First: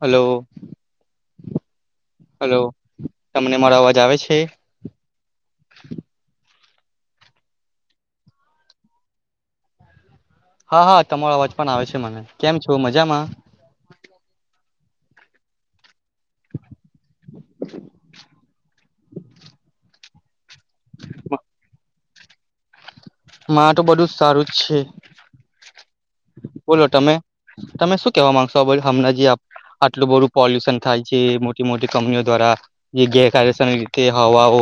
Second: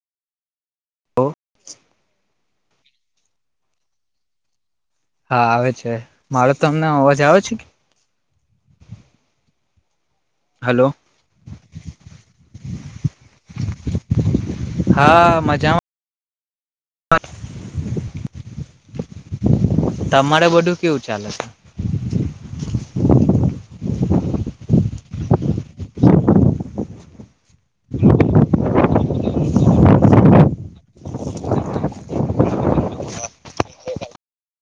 Hello, hello hello. [unintelligible] તમને, [unintelligible] મારો અવાજ આવે છે. હા આવે છે. મારો તમને, અવાજ આવે છે. કે હા, હલો હા તમારો અવાજ પણ આવે છે મને કેમ છો. મજામાં. [unintelligible] હા, મજામાં. હ [inaudible] તમારે, બધું કેવું ચાલે છે. તો બધું જ સારું જ છે. [unintelligible] બોલો તમે તમે શું કેવા માંગશો હમણાં જે આટલું બધું પોલ્યુશન, થાય છે. મોટી મોટી કંપનીઓ દ્વારા જે ગેરકાયદેસર રીતે હવાઓ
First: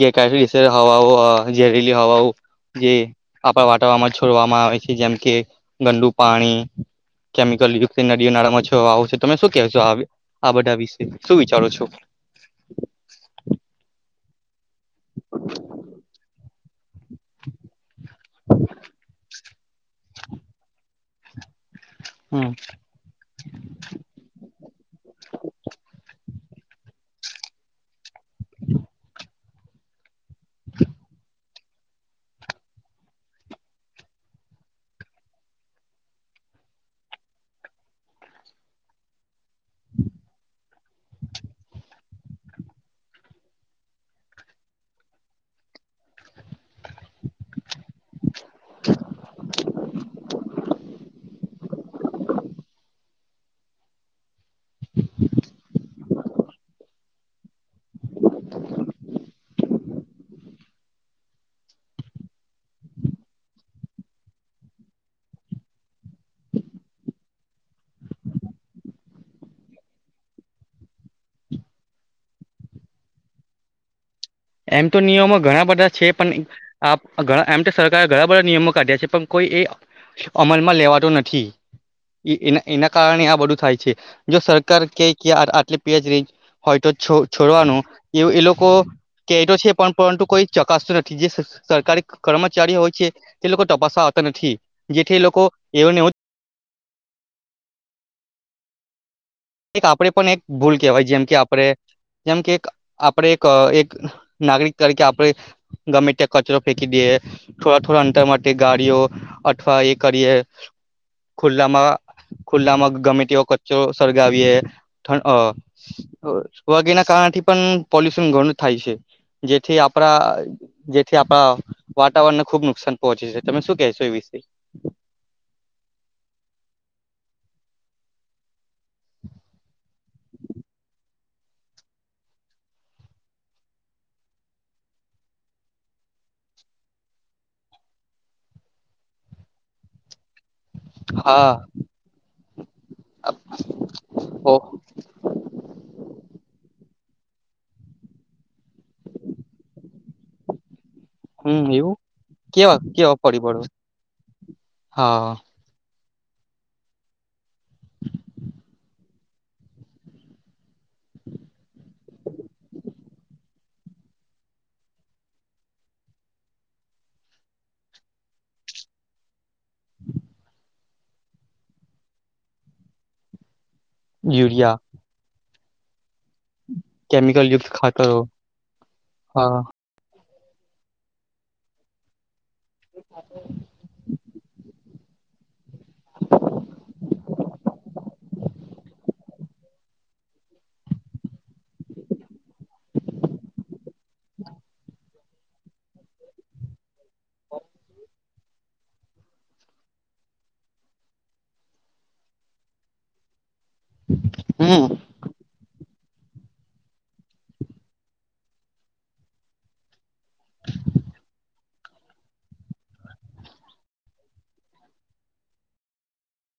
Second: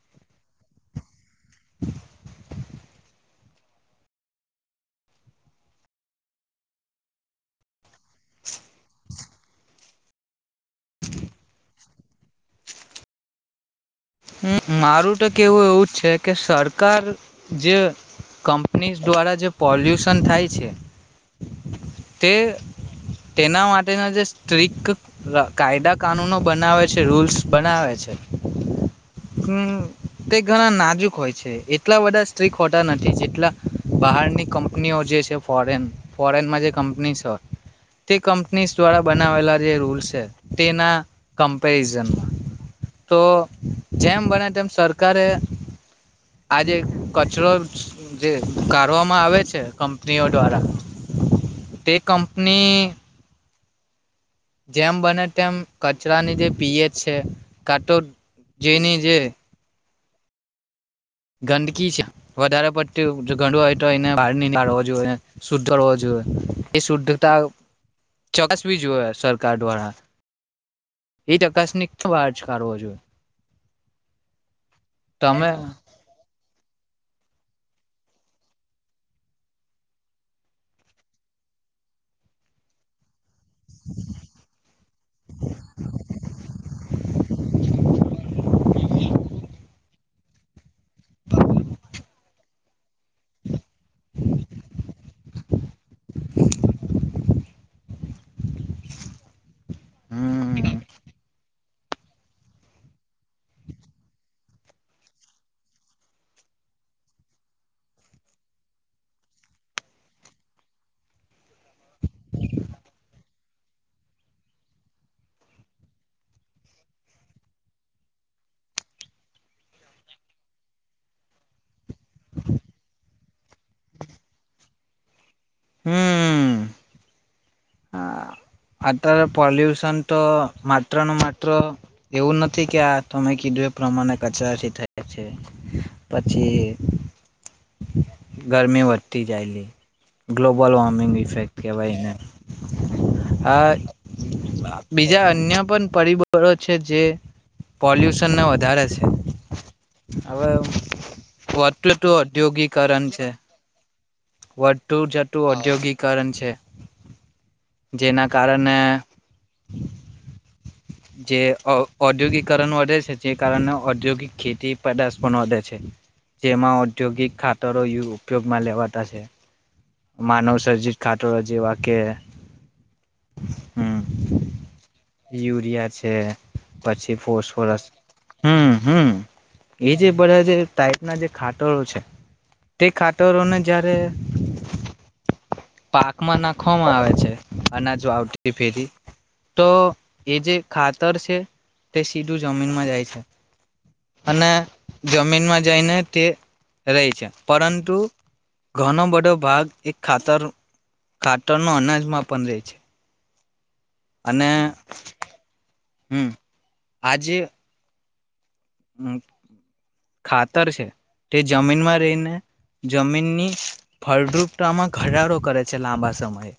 ગેરકાયદેસર રીતે હવાઓ ઝેરીલી હવાઓ જે આપણા, વાતવરણમાં. છોડવામાં આવે છે. જેમ કે ગંંદુ પાણી કેમિકલ યુત નદીઓ નાળામાં જલ આવો છે. તમે શું કે છો આ બધા વિશે શું વિચારો છો. [unintelligible] હમ [inaudible] મારું, તો કેવું એવું જ છે. કે સર સરકાર જે કંપની ઝ દ્વારા જે પોલ્યુશન થાય છે. તે હમ તેના માટેના જે સ્ટ્રીિક કાયદા કાનૂનો બનાવે છે. રૂલ [unintelligible] બનાવે છે. હમ. તે ઘણા નાજુક હોય છે. [unintelligible] એટલા બધા સ્ટ્રીિક હોતા નથી જેટલા બહારની કંપનીઓ જે છે. ફોરેન ફોરેનમાં જે કંપનીઝ હોય તે કંપનીઝ દ્વારા બનાવેલા જે રૂલ્સ છે. તેના કમ્પેરિઝન માં તો [unintelligible] જેમ બને તેમ સરકારે આજે, કચરો. જે કરવામાં આવે છે. કંપનીઓ દ્વારા તે કંપની. જેમ બને તેમ કચરા ની જેે પીએ એ. છે. કાટો. [unintelligible] જેની, જે. ગંદકી છે વધારે પડતી ગ હોય તો એને બહાર નીકાળવો જોઈએ. શુદ્ધ કરવો જોઈએ. એ શુદ્ધતા ચકાસવી જોઈએ. સરકાર, દ્વારા એ ચકાસણી બહાર કાઢવી જોઈએ. એમ તો નિયમો તમે ઘણા બધા છે. પણ, આપ એમ તો સરકારે ઘણા બધા નિયમો કાઢ્યા છે પણ કોઈ એ અમલમાં લેવાતો નથી એના કારણે આ બધું. [unintelligible] થાય છે. જો સરકાર ક કે આટલી નજર હોય તો છોડવાનું, એ એ લોકો. છે. પણ પરંતુ કોઈ જ ચક્ર. કસરત નથી જે સરકારી કર્મચારીઓ. [unintelligible] ચારીયો હોય છે. તે લોકો તપાસવા આવતા નથી જેથી લોકો એવને એવું [unintelligible] એક આપડે પન એક હમ ભૂલ કેહેવાય, જેમ કે આપડે જેમ કે, આપડે એક એક નાગરિક તરીકે આપણે ગમે ત્યા કચરો ફેંકી દીએ થોડા થોડા અંતર માટે ગાડીઓ અથવા એ કરીએ ખુલ્લામાં ખુલ્લામાં ગમે તેવો ક ચ સર ગાવીએ ઠં અ વગેના એના કારણથી પણ પોલ્યુશન ઘણું થાય છે. જેથી આપણા જેથી આપણા વાતાવરણને ખુબ નુકસાન પહોંચે છે. તમે શું કેશો એ વિશે? હમ હ! અત્યારે પોલ્યુશન તો માત્ર ને માત્ર એવું નથી કે આ તમે કીધું એ પ્રમાણે કચરાથી થાય છે. પછી ગરમી વધતી જાયલી ગ્લોબલ વોર્મિંગ હા ઇફેક્ટ કહેવાય એને. હા! ઓહ બીજા અન્ય પણ પરિબળો છે જે પોલ્યુશન ના વધા રે છે. હવે હમ એવું વધતું તું કેવા ઔધ્યોગિકરણ કેવા છે, પરિબળો વધતું હા જતું ઔધ્યોગિક કારણ છે? જેના કારને જે ઓ ઔદ્યોગિકરણ વધે છે, જે કારણે ઔદ્યોગિક ખેતી પેદાશ પણ વધે છે. જેમાં ઔદ્યોગિક ખાતરો યુ ઉપયોગમાં લેવાતા છે. માનવ સરજીત ખાતરો જેવા કે! યુરિયા યા છે. પછી કેમિકલ યુક્ત ફોસફરસ. ખાતરો હમ હમ હા એ જે બધાં જે ટાઈપના જે ખાતરો છે. તે ખાટરો ને જયારે પાકમાં નાખવામાં આવે છે. અનાજ વાવટી ફેરી તો એ જે ખાતર છે તે સીધું જમીનમાં જાય છે અને જમીનમાં જઈને તે રેય છે. પરંતુ! ઘનો બધો ભાગ એક ખાતર ખાતર નો અનાજમાં પણ રેય છે. અને હમ હમ આજે હમ ખાતર છે, તે જમીનમાં રહીને જમીનની ફળદ્રુપતામાં ઘટાડો કરે છે, લાંબા સમયે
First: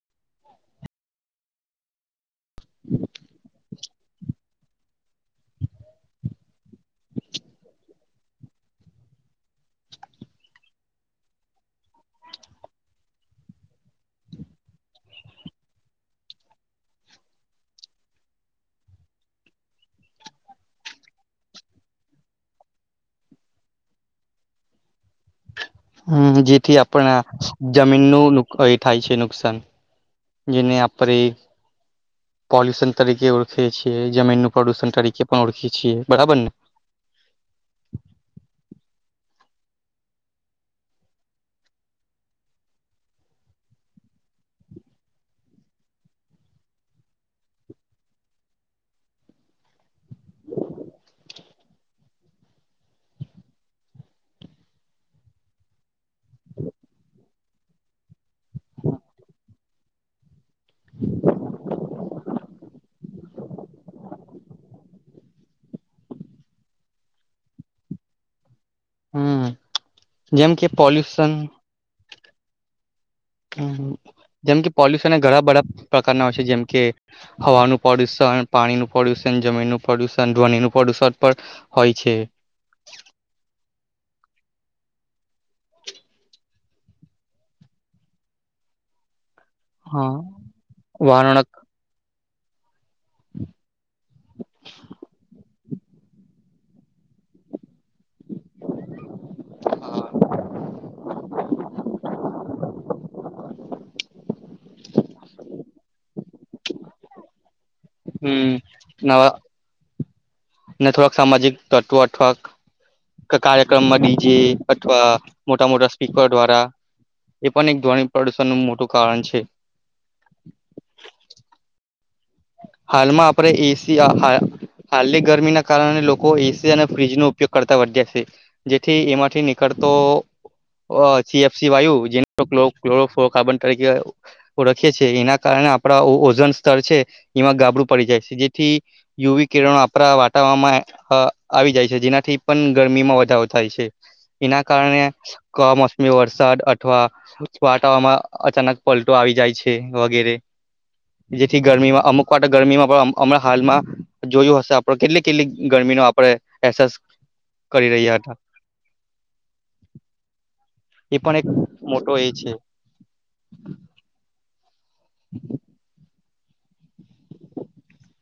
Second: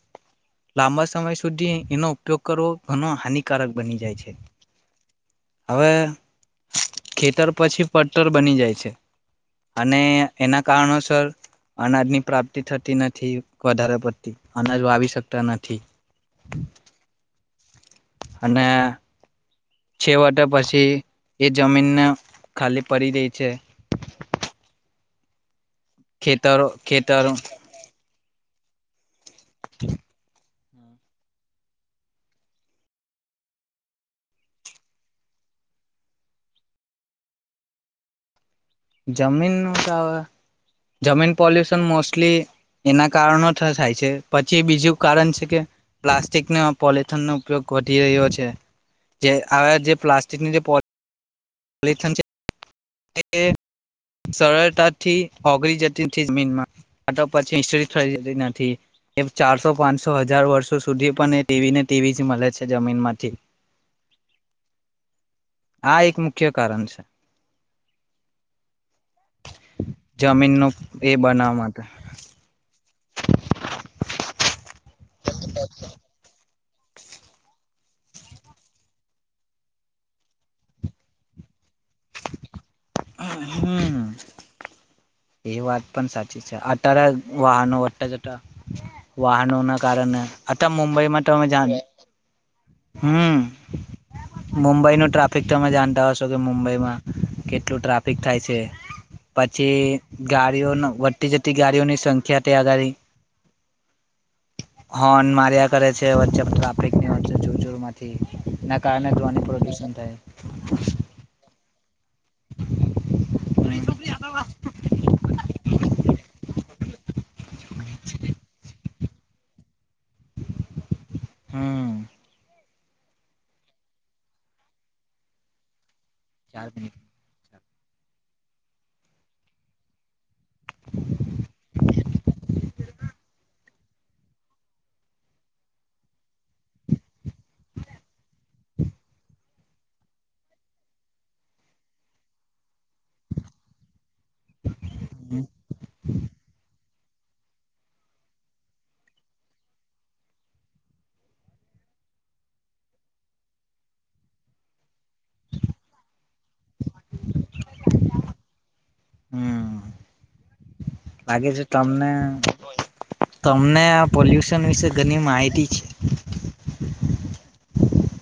લાંબા સમય સુધી એનો ઉપયોગ કરવો ઘણો હાનિકારક બની જાય છે. હવે ખેતર પછી પડટર બની જાય છે, અને એના કારણોસર અનાજની પ્રાપ્તિ થતી નથી વધારે પડતી અનાજ વાવી શકતા નથી. અને છેવટે પછી એ જમીનને ખાલી પડી રેય છે. હમ ખેતરો જેથી આપણા ખેતરો જમીનનું કઈ થાય છે. ન નુકસાન જેને આપણે પોલ્યુશન તરીકે ઓળખીએ છીએ જમીન ન પ્રદ્યુષણ તરીકે પણ ઓળખીએ છીએ બરાબર ને જમીનનું તો જમીન પોલ્યુશન મોસ્ટલી એના કારણો થાય છે પછી બીજું કારણ છે કે પ્લાસ્ટિકનો પોલથનનો ઉપયોગ વધી રહ્યો છે જે હ જે પ્લાસ્ટિકની જે પોલ સરળતાથી ઓગરી જતી નથી જમીનમાં પછી થ જતી નથી એ ચારસો પાંચસો હજાર વર્ષ સુધી પણ એ ટીવી ને ટીવી જ મળે છે જમીન માંથી હા એક મુખ્ય કારણ છે હમ જમીન જેમ કે નું એ પોલ્યુશન બનાવ હમ જેમ કે પોલ્યુશન ઘણા બધા પ્રકારના હોય છે જેમ કે હવાનું પ્રદુષણ પાણી નું પ્રદ્યુષણ જમીનનુંું પ્રદુષણ ધ્વનિ નું પ્રદુષણ પણ હોય છે હમ એ વાત પણ સાચી છે અટાર વાહનો વટ જટા વાહનો ના કારણે અ મુંબઈમાં તો વાહનોના અમે જાને હમ મુંબઈનુંું ટ્રાફિક તમે જાણતા હ છો કે મુંબઈમાં કેટલું ટ્રાફિક થાય છે પછી ગાડીઓ વધતી જતી ગાડીઓની સંખ્યા તે આગળ હોર્ન માર્યા કરે છે વચ્ચે ટ્રાફિક હમ ના નવા કારણે્રોહ પ્રદુષણ થાય ને થોડાક સામાજિક તત્વઆથક કાર્યક્રમમાં ડીજે અથવા મોટા મોટા સ્પીકર દ્વારા એ પણ એક ધ્વની પ્રદુષણ નનું મોટું [inaudible] હમ હાલમાં આપણે એસી હાલની ગરમીના કારણે લોકો ચાર એસી અને મિનિટ ફ્ર્રીજ નો ઉપયોગ કરતા વધ્યા છે જેથી એમાંથી નીકળતો સીફસી વાયુ જેને કાર્બન તરીકે ઓળખીએ છીએ એના કારણે આપણા ઓજન સ્તર છે એમાં ગાબડું પડી જાય છે જેથી યુવિક કિરણો આપણા વાટવણમાં આવી જાય છે જેનાથી પણ ગરમીમાં વધારો થાય છે એના કારણે કમોસમી વરસાદ અથવા છવાટાવામાં અચાનક પલટો આવી જાય છે વગેરે જેથી ગરમીમાં અમુક ગરમીમાં પણ હમણાં હાલમાં જોયું હશે કેટલી કેટલી ગરમીનોો આપણેે એહેસાસ કરી રહ્યા હતા હમ એ પણ એક લાગે છે તમને મોટો એ છે [inaudible] ઘની માહિતી છે [inaudible]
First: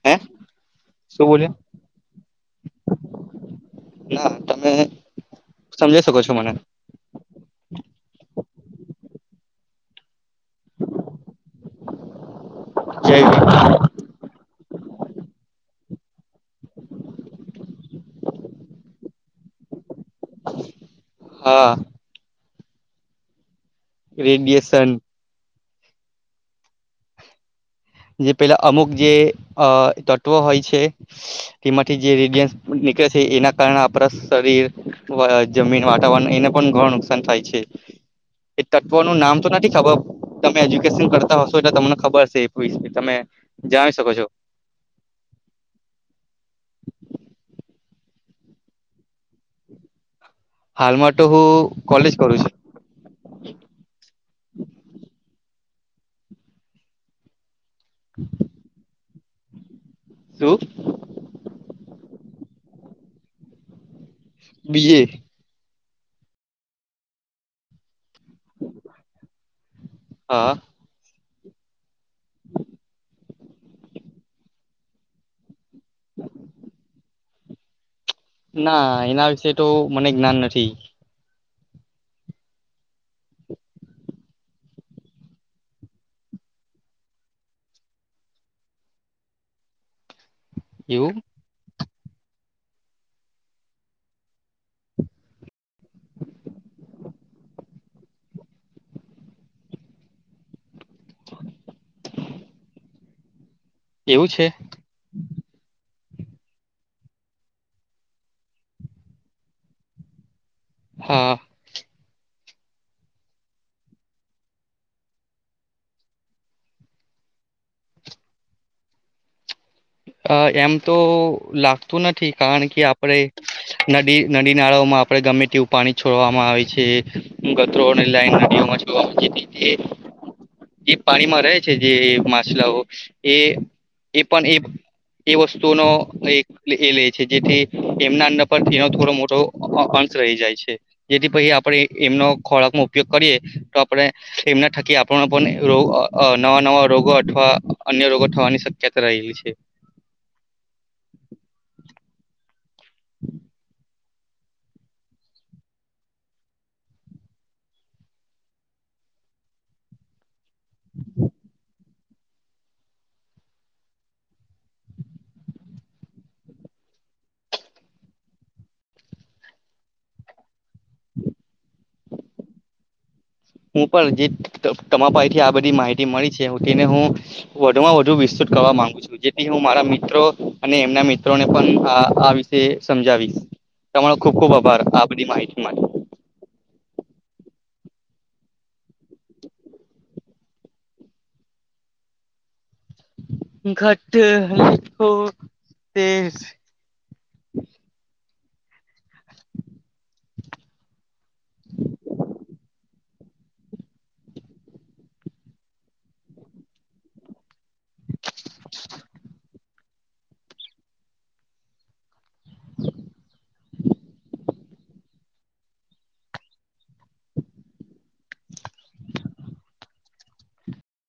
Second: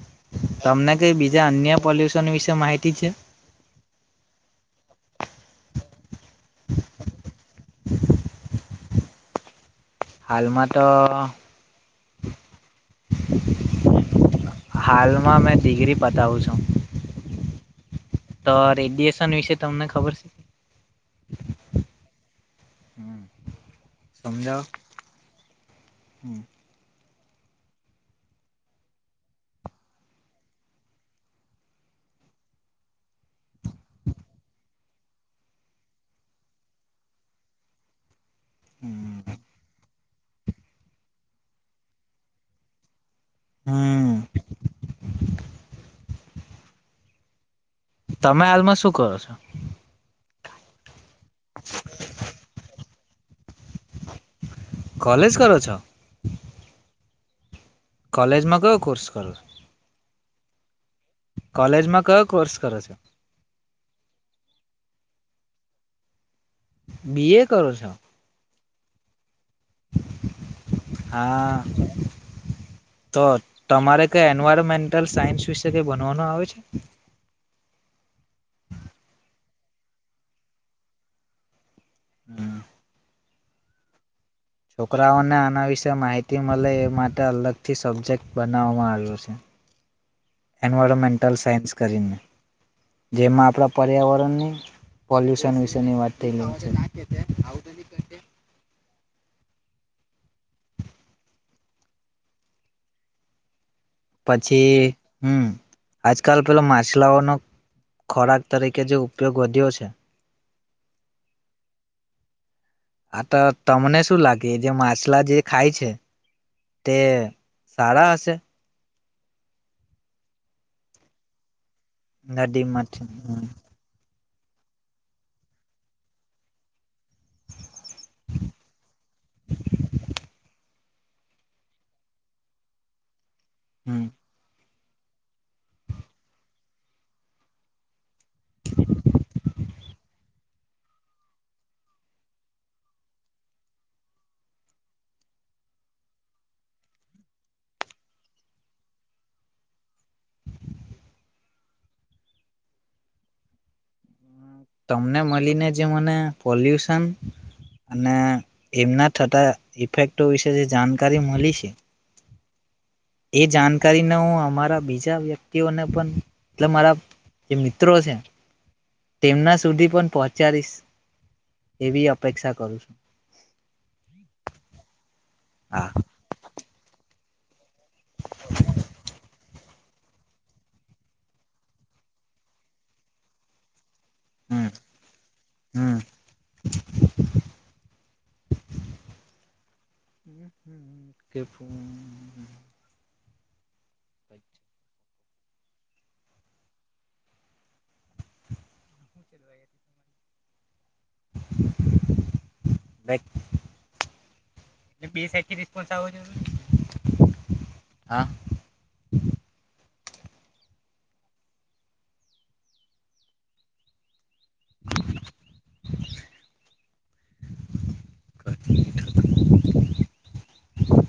તમને કઈ શું બીજા બોલ્યા અન્ય પોલ્યુશન વિશે માહિતી છે ના તમે સમજી શકો છો મને હાલમાં તો હાલમાં મેં ડિગ્રી બતાવુ તો રેડિએશન વિશે તમને ખબર છે હા હુમ રેડિયેશન હુમ જે પેલા અમુક જે તત્વો હોય છે તેમાંથી જે જે પેલા અમુકતતવો રેડયસ નીકળે છે એના કારણે આપણા શરીર જમીન વાતાવરણ એને પણ ઘણું નુકસાન થાય છે એ તત્વો નું નામ તો નથી ખબર તમે એજ્યુકેશન કરતા હશો એટલે તમને ખબર હસે શ તમે [inaudible] [unintelligible] [inaudible] [inaudible] જણી શકો હમ છો તમે હાલમાં શું કરો છો હાલમાં તો હું કોલેજ કરું છું કોલેજ કરો છો કોલેજ માં કયો કોર્સ કલ [inaudible] [inaudible] શું કોલેજમાં કયો કોર્સ કરો છો બીએ બી એ કરો છો હા હા તો તમારે કઈ એન્વાયરમેન્ટલ સાયન્સ વિશે બનવાનો આવે છે ના એના વિશે તો મને જ્ઞાન નથી હમ [unintelligible] [inaudible] [inaudible] [inaudible] [unintelligible] [inaudible] [inaudible] છોકરાઓને આના વિશે માહિતી મળે એ માટે અલગથી સબ્જેક્ટ બનાવામાં આવ્યો છે એવું એનવાયરોમેન્ટલ સાયન્સ કરીને જેમાં આપણા પર્યાવરણની પોલ્યુશન વિશેની વાત થઇ ગઇ છે [unintelligible] [unintelligible] [unintelligible] [unintelligible] [inaudible] એવું છે પછી હુમ આજકાલ પેલો માછલાઓનો ખોરાક તરીકે જે ઉપયોગ વધ્યો છે હા આ તો તમને શું લાગે જે માછલા જે ખાય છે તે સારા હશે અ એમ તો લાગ નથી કારણ કે નદીમાંથી આપણેે નદી નદી નાળાઓમાં આપણે ગમે તેવું પાણી છોડવામાં આવે છે ગટરોની લાઈન નદીઓમાં છોડ મૂકી દીધી એ પાણીમાં રહે છે જે માછલાઓ એ હમ એ પણ એ પ એ વસ્તુનો લાઈક [unintelligible] છે જેથી એમના અંદર પર એનો થોડો મોટો અંશ રહી જાય છે જેથી પછી આપણે એમનો ખોરાક ન ઉપયોગ કરીએ તો આપણે એમના થકી આપણ પણ નવા નવા રોગો અથવા અન્ય રોગો થવાની શક્યતા રહેલી છે તમને મળીને જે મને પોલ્યુશન અને એમના થતા ઇફેક્ટો વિશે જે જાણકારી મળી છે એ જાણકારીને હું અમારા બીજા વ્યક્તિઓને પણ મતલબ મારા જે મિત્રો છે તેમના સુધી પણ પહોચાડીશ એવી અપેક્ષા કરું છું હું પણ જે તમ તમા પાસેથી આ બધી હા માહિતી મળી છે તેને હું વધુ માં વધુ વિસ્તૃત કરવા માંગુ છું જેથી હું મારા મિત્રો ત્રો અને એમના મિત્રોને પણ આ વિશે સમજાવીશ તમારો ખુબ ખુબ હમ આભાર આ બધી માહિતી માટે હ હ કેપ [inaudible] ઘટ ઓ તેજ ર આવ જો હા [unintelligible] [inaudible] આઇ થિંક